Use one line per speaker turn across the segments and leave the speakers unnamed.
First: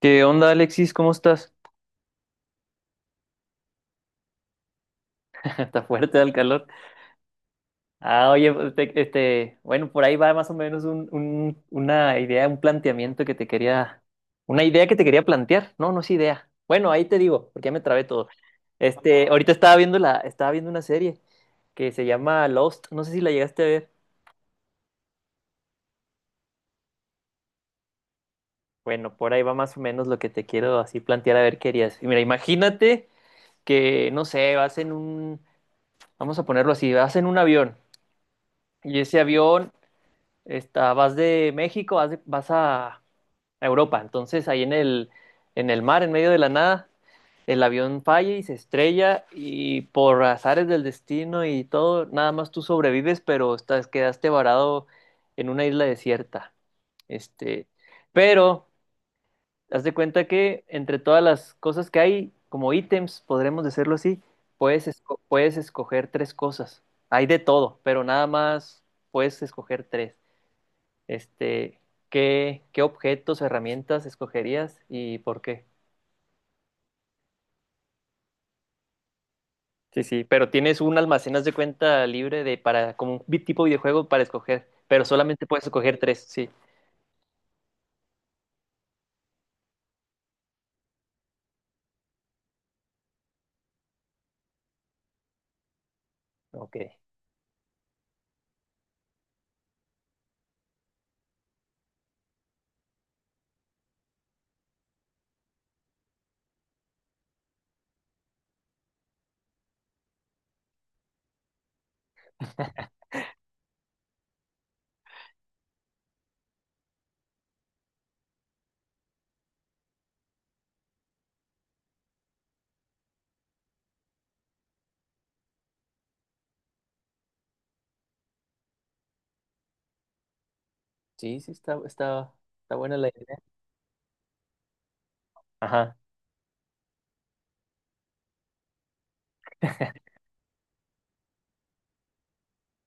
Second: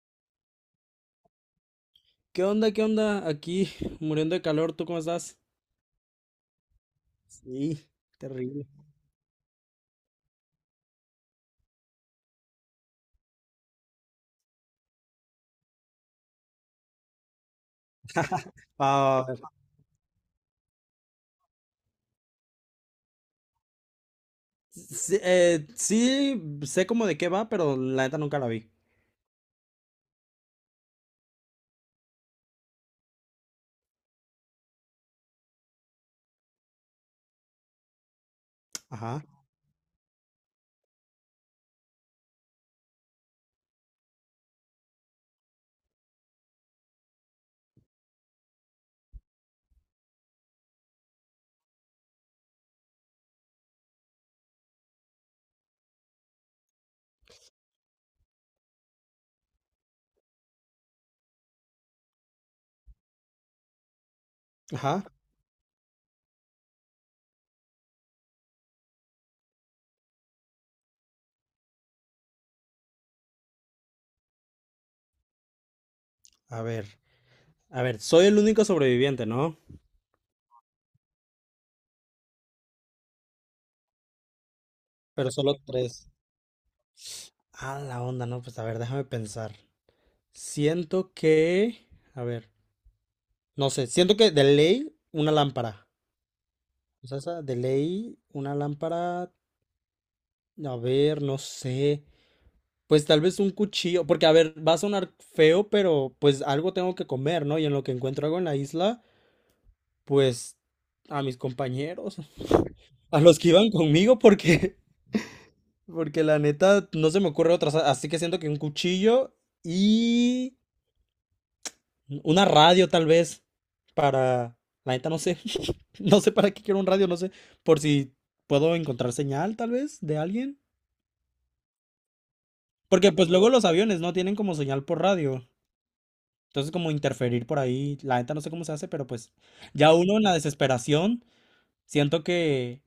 ¿Qué onda, Alexis? ¿Cómo estás?
¿Qué onda? ¿Qué onda? Aquí muriendo de calor, ¿tú cómo estás?
Está fuerte el calor.
Sí,
Ah, oye,
terrible.
pues, bueno, por ahí va más o menos una idea, un planteamiento una idea que te quería plantear. No, no es idea. Bueno, ahí te digo, porque ya me trabé todo.
Ah,
Ahorita estaba viendo estaba viendo una serie que se llama Lost. No sé si la llegaste a ver.
sí, sí, sé como de qué va, pero la neta nunca la vi.
Bueno, por ahí va más o menos lo que te quiero así plantear a ver qué harías. Y mira, imagínate que, no sé, vamos a ponerlo así, vas en un avión y ese
Ajá,
avión vas de México, vas a Europa. Entonces, ahí en el mar, en medio de la nada, el avión falla y se estrella y por azares del destino y todo, nada más tú sobrevives, pero quedaste varado en una isla desierta. Este, pero haz de cuenta que entre todas las cosas que hay, como ítems, podremos decirlo así,
ajá.
puedes escoger tres cosas. Hay de todo, pero nada más puedes escoger tres. Este, qué objetos o herramientas escogerías y por qué?
A ver, a ver, soy el único sobreviviente, ¿no?
Sí, sí, pero tienes un almacén, haz de cuenta, libre de para, como un tipo videojuego para escoger, pero
Pero
solamente
solo
puedes escoger
tres.
tres, sí.
Ah, la onda, no, pues a ver, déjame pensar. Siento que, a ver, no sé, siento que de ley una lámpara.
Ok.
O sea, esa de ley una lámpara, a ver, no sé. Pues tal vez un cuchillo, porque a ver, va a sonar feo, pero pues algo tengo que comer, ¿no? Y en lo que encuentro algo en la isla, pues a mis compañeros, a los que iban conmigo, porque, porque la neta no se me ocurre otra, así que siento que un cuchillo y una radio tal vez para, la neta no sé, no sé para qué quiero un radio, no sé, por si puedo encontrar señal tal vez de alguien,
Sí, sí, está buena la
porque pues
idea.
luego los aviones no tienen como señal por radio.
Ajá.
Entonces, como interferir por ahí, la neta no sé cómo se hace, pero pues ya uno en la desesperación, siento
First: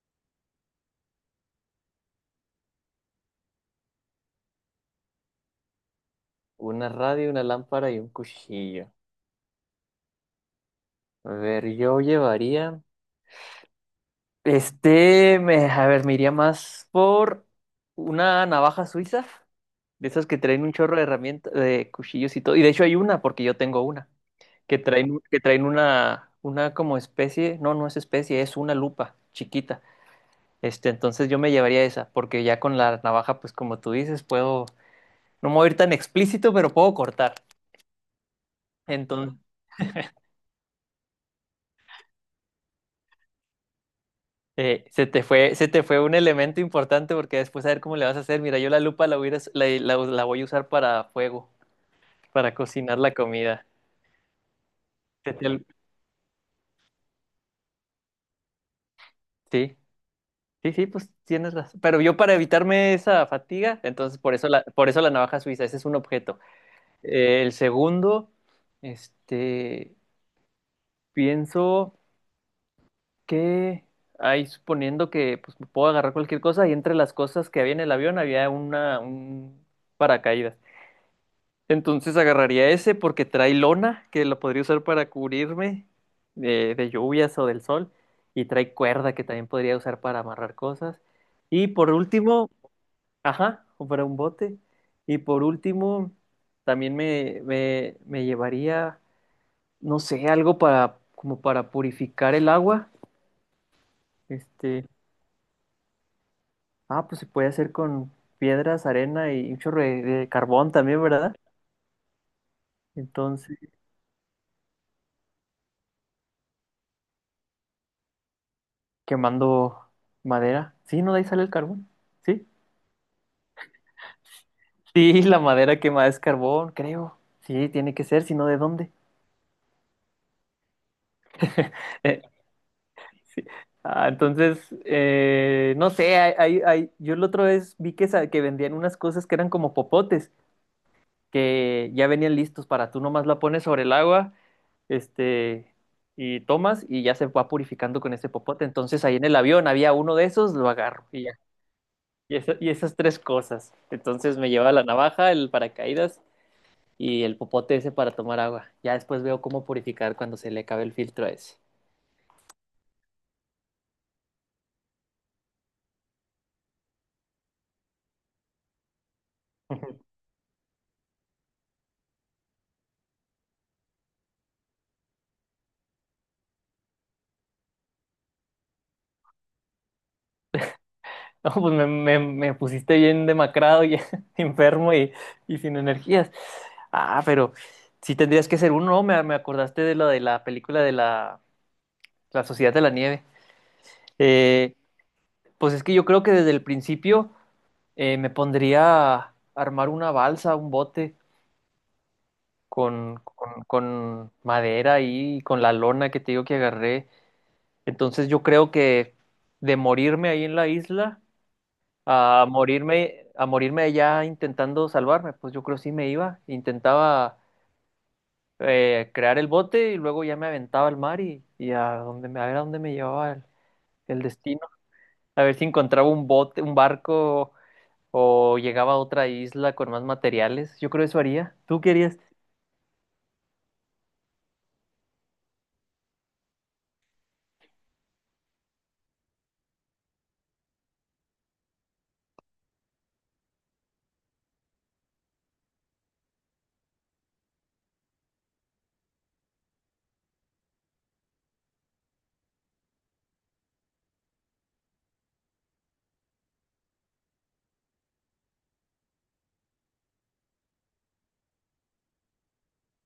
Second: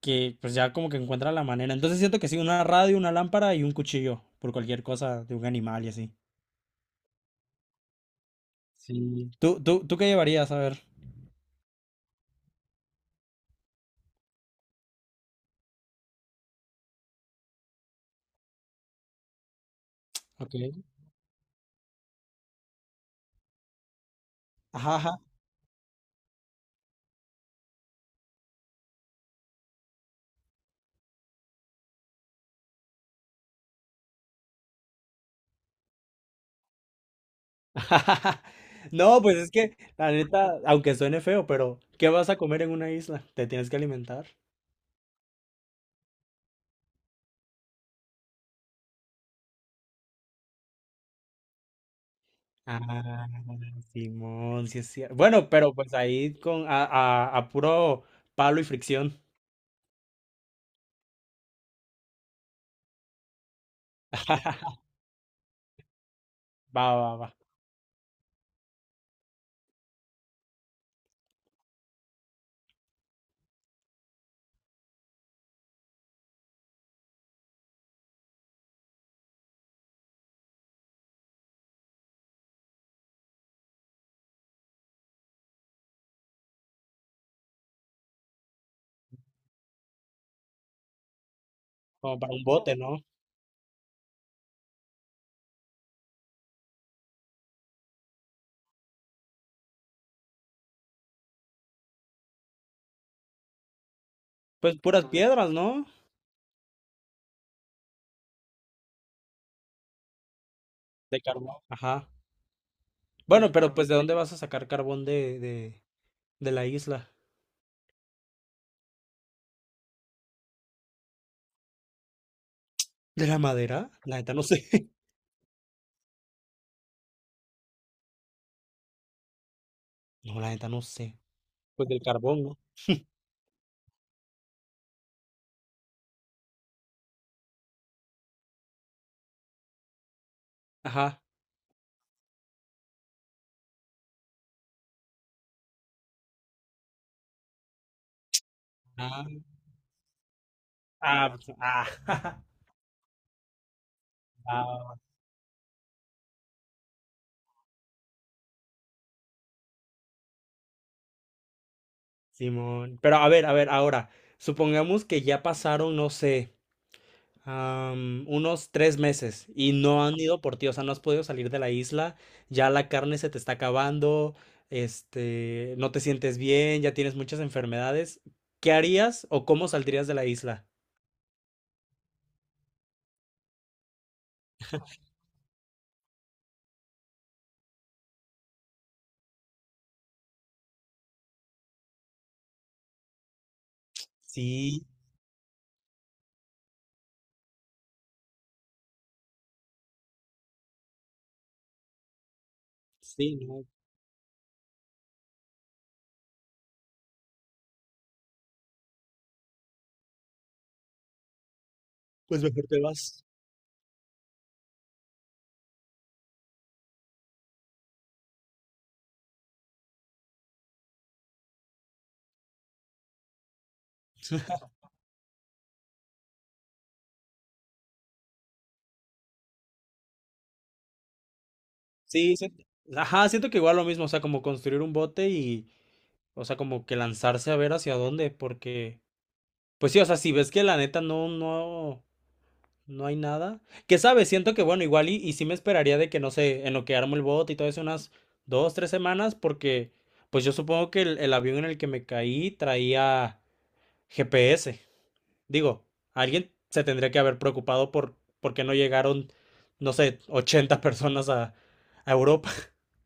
que pues ya como que encuentra la manera. Entonces siento que sí, una radio, una lámpara y un cuchillo, por cualquier cosa de un animal y así.
Una radio, una lámpara y un cuchillo.
Sí. ¿¿Tú qué llevarías? A ver.
A ver, yo llevaría. A ver, me iría más por una navaja suiza. De esas que
Ok.
traen un chorro de herramientas, de cuchillos y todo. Y de hecho hay una, porque yo tengo una, que
Ajá,
traen,
ajá.
que traen una como especie, no, no es especie, es una lupa chiquita. Entonces yo me llevaría esa, porque ya con la navaja, pues como tú dices, puedo, no me voy a ir tan explícito, pero puedo cortar.
No, pues
Entonces,
es que la neta, aunque suene feo, pero ¿qué vas a comer en una isla? Te tienes que alimentar.
se te fue un elemento importante porque después a ver cómo le vas a hacer. Mira, yo la lupa la voy a usar para fuego, para cocinar la
Ah,
comida.
Simón, sí es cierto.
Se te
Bueno,
ol-
pero pues ahí con a puro palo y fricción.
Sí. Sí, sí, pues tienes razón. Pero yo para evitarme esa fatiga, entonces por eso la navaja suiza, ese es un objeto.
Va, va, va.
El segundo, este, pienso que ahí suponiendo que pues, me puedo agarrar cualquier cosa y entre las cosas que había en el avión había un paracaídas. Entonces agarraría ese porque trae lona que lo podría usar para cubrirme de lluvias o del sol y trae cuerda que también podría usar para amarrar cosas. Y por
¿Como para un
último...
bote, no?
Ajá, o para un bote. Y por último, también me llevaría, no sé, algo para, como para purificar el agua.
Pues
Este,
puras piedras, ¿no?
ah, pues se puede hacer con piedras, arena y un chorro de carbón también,
De
¿verdad?
carbón. Ajá. Bueno,
Entonces,
pero pues ¿de dónde vas a sacar carbón de la isla?
quemando madera. Sí, ¿no? De ahí sale el carbón. Sí.
¿De la madera? La neta no sé.
Sí, la madera quemada es carbón, creo. Sí, tiene que ser, si no, ¿de dónde?
No, la neta no sé. Pues del carbón, ¿no?
Sí. Ah, entonces, no sé, yo la otra vez vi que vendían unas cosas que eran como popotes,
Ajá.
que ya venían listos para tú nomás la pones sobre el agua, este, y tomas y ya se va purificando con ese popote. Entonces ahí en
Ah,
el avión había uno de esos, lo agarro y
ah,
ya.
pues, ah,
Y, esa- y esas tres cosas. Entonces me lleva la
ah,
navaja, el paracaídas y el popote ese para tomar agua. Ya después veo cómo purificar cuando se le acabe el filtro a ese.
Simón. Pero a ver, ahora, supongamos que ya pasaron, no sé. Unos 3 meses y no han ido por ti, o sea, no has podido salir de la isla, ya la carne se te está acabando, no te sientes bien, ya tienes muchas enfermedades. ¿Qué harías o cómo saldrías de la isla?
No, pues me pusiste bien demacrado y enfermo y sin energías. Ah, pero sí tendrías que ser uno, ¿no? Me acordaste de lo de la película de la Sociedad de la Nieve. Eh,
Sí,
pues es que yo creo que desde el principio me pondría a armar una balsa, un bote
sí, no,
con madera ahí y con la lona que te digo que agarré. Entonces yo creo que de morirme ahí en la isla
pues
a
mejor te vas.
morirme, a morirme ya intentando salvarme, pues yo creo que sí me iba, intentaba crear el bote y luego ya me aventaba al mar y a ver a dónde me llevaba el destino, a ver si encontraba un bote, un barco o llegaba a otra isla con más materiales, yo creo eso haría. ¿Tú querías?
Sí, sí, ajá, siento que igual lo mismo, o sea, como construir un bote y, o sea, como que lanzarse a ver hacia dónde, porque, pues sí, o sea, si ves que la neta no, no. No hay nada. ¿Qué sabes? Siento que, bueno, igual y sí me esperaría de que, no sé, en lo que armo el bot y todo eso, unas 2, 3 semanas, porque, pues yo supongo que el avión en el que me caí traía GPS. Digo, alguien se tendría que haber preocupado por qué no llegaron, no sé, 80 personas a Europa.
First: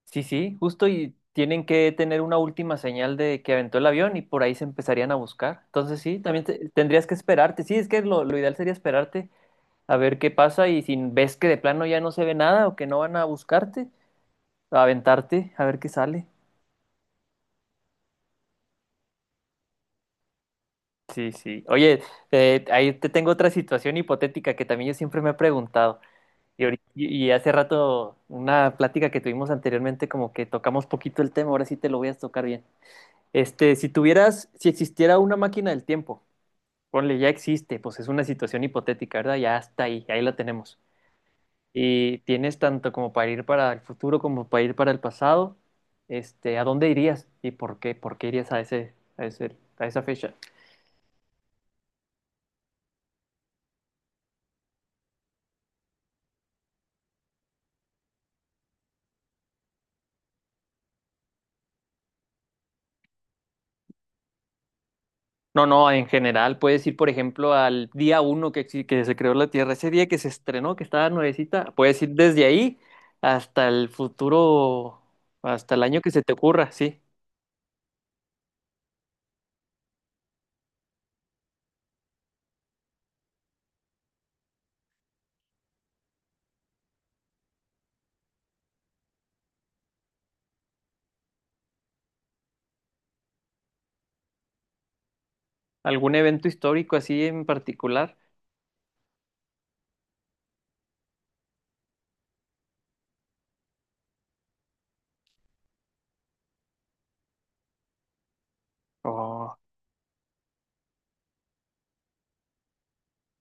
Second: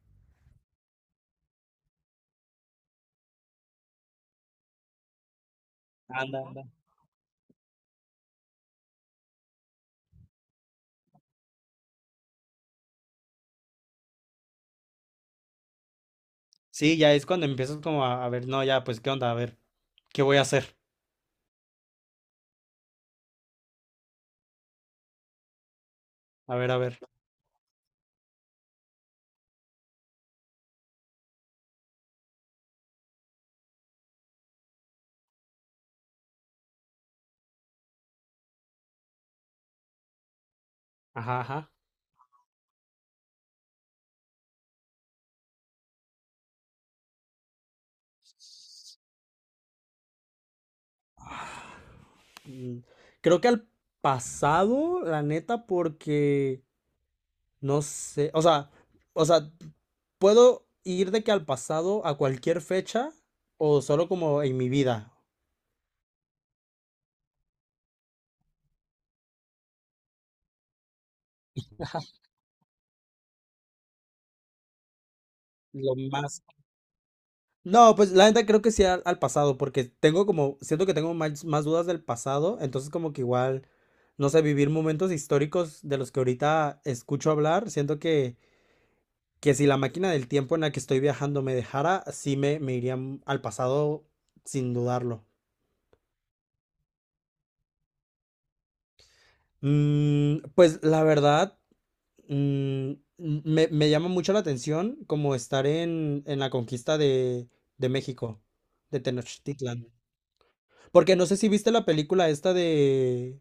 Sí, sí, justo y tienen que tener una última señal de que aventó el avión y por ahí se empezarían a buscar. Entonces sí,
Anda,
también
anda.
tendrías que esperarte, sí, es que lo ideal sería esperarte a ver qué pasa y si ves que de plano ya no se ve nada o que no van a buscarte, a aventarte, a ver qué sale.
Sí, ya es cuando empiezas como a ver, no, ya, pues, ¿qué onda? A ver, ¿qué voy a hacer?
Sí, sí. Oye, ahí te tengo otra situación hipotética que también yo siempre me he preguntado.
A
Y,
ver, a
ahorita-
ver.
y y hace rato, una plática que tuvimos anteriormente, como que tocamos poquito el tema, ahora sí te lo voy a tocar bien. Si tuvieras, si existiera una máquina del tiempo, ponle, ya existe, pues es una situación hipotética, ¿verdad? Ya está ahí la tenemos.
Ajá, ajá.
Y tienes tanto como para ir para el futuro como para ir para el pasado. ¿A dónde irías y por qué? ¿Por qué irías a esa fecha?
Mm, creo que al pasado, la neta, porque... No sé, o sea, ¿puedo ir de que al pasado a cualquier fecha o solo como en mi vida?
No, no, en general puedes ir, por ejemplo, al día uno que, que se creó la Tierra, ese día que se estrenó, que estaba nuevecita, puedes ir desde ahí hasta el futuro, hasta el
Lo
año que se te
más...
ocurra, sí.
No, pues la neta creo que sí al, al pasado, porque tengo como, siento que tengo más, más dudas del pasado, entonces como que igual, no sé, vivir momentos históricos de los que ahorita escucho hablar, siento que si la máquina del tiempo en la que estoy viajando me dejara, sí me iría al pasado sin dudarlo.
¿Algún evento histórico así en particular?
Mm, pues la verdad... Mm, me llama mucho la atención como estar en la conquista de México, de
O
Tenochtitlan. Porque no sé si viste la película esta de...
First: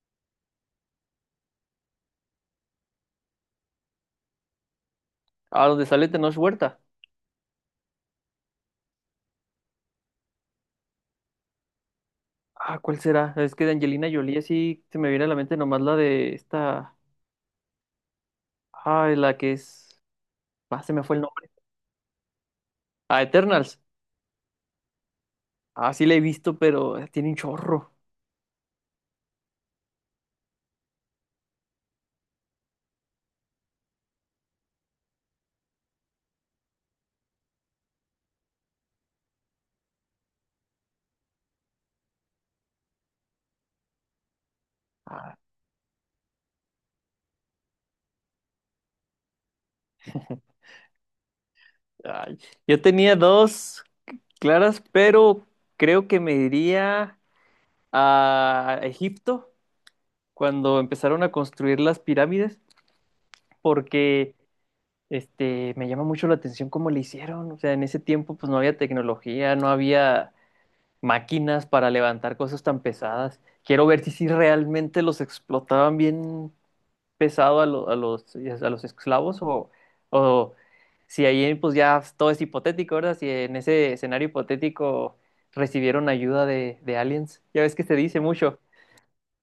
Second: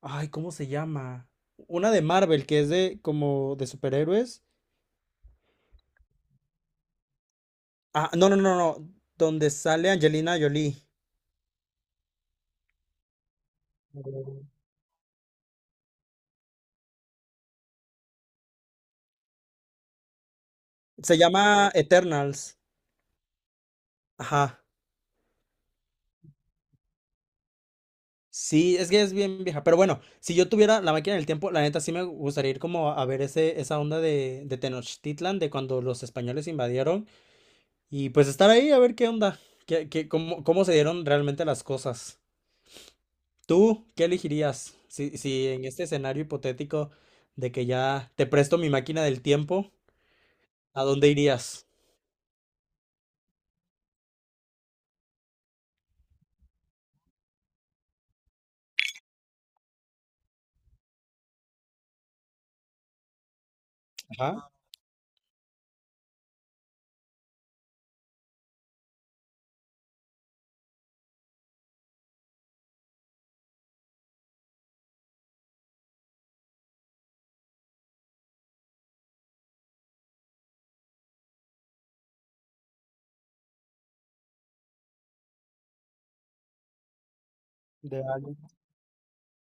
Ay, ¿cómo se llama? Una de Marvel, que es de como de superhéroes.
a donde sale Tenoch Huerta.
Ah, no, no, no, no. Donde sale Angelina Jolie.
Ah, ¿cuál será? Es que de Angelina Jolie sí se me viene a la mente nomás la de esta. Ah, la que es. Ah, se me fue
Se
el nombre.
llama Eternals.
Ah, Eternals.
Ajá.
Ah, sí la he visto, pero tiene un chorro.
Sí, es que es bien vieja. Pero bueno, si yo tuviera la máquina del tiempo, la neta sí me gustaría ir como a ver ese, esa onda de Tenochtitlan, de cuando los españoles invadieron. Y pues estar ahí a ver qué onda, qué, cómo, cómo se dieron realmente las cosas. ¿Tú qué elegirías si,
Ah,
si en este escenario hipotético de que ya te presto mi máquina del tiempo, a dónde irías?
ay. Yo tenía dos claras, pero creo que me iría a Egipto cuando empezaron a construir las pirámides, porque
Ajá.
me llama mucho la atención cómo le hicieron. O sea, en ese tiempo pues no había tecnología, no había máquinas para levantar cosas tan pesadas. Quiero ver si realmente los explotaban bien pesado a los esclavos o si ahí pues ya todo es hipotético, ¿verdad? Si en ese escenario hipotético recibieron ayuda de aliens. Ya ves que se dice mucho.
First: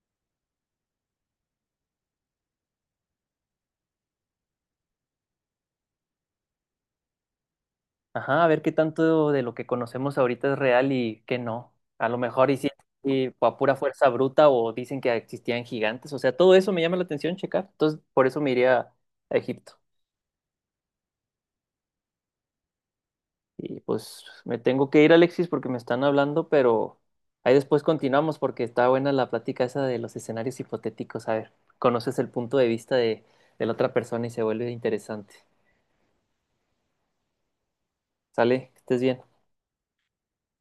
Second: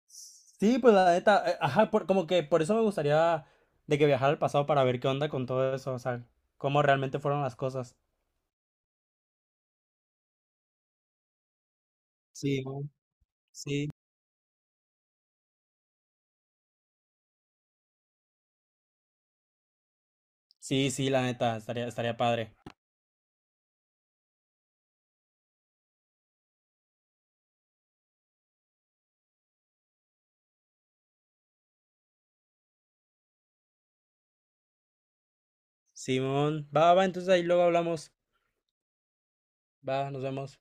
Sí, pues la neta, ajá, como que por eso me gustaría de que viajara al pasado para ver qué onda con todo eso, o sea, cómo realmente fueron las cosas.
Ajá, a ver qué tanto de lo que conocemos ahorita es real y qué no. A lo mejor y sí,
Simón,
y a pura
sí.
fuerza bruta o dicen que existían gigantes. O sea, todo eso me llama la atención checar. Entonces, por eso me iría a Egipto.
Sí, sí, la neta, estaría, estaría padre.
Y pues me tengo que ir, Alexis, porque me están hablando, pero ahí después continuamos porque está buena la plática esa de los escenarios hipotéticos. A ver, conoces el punto de vista de la otra persona y se vuelve interesante.
Simón, va, va, entonces ahí luego hablamos.
¿Sale? Que estés bien.
Va, nos vemos.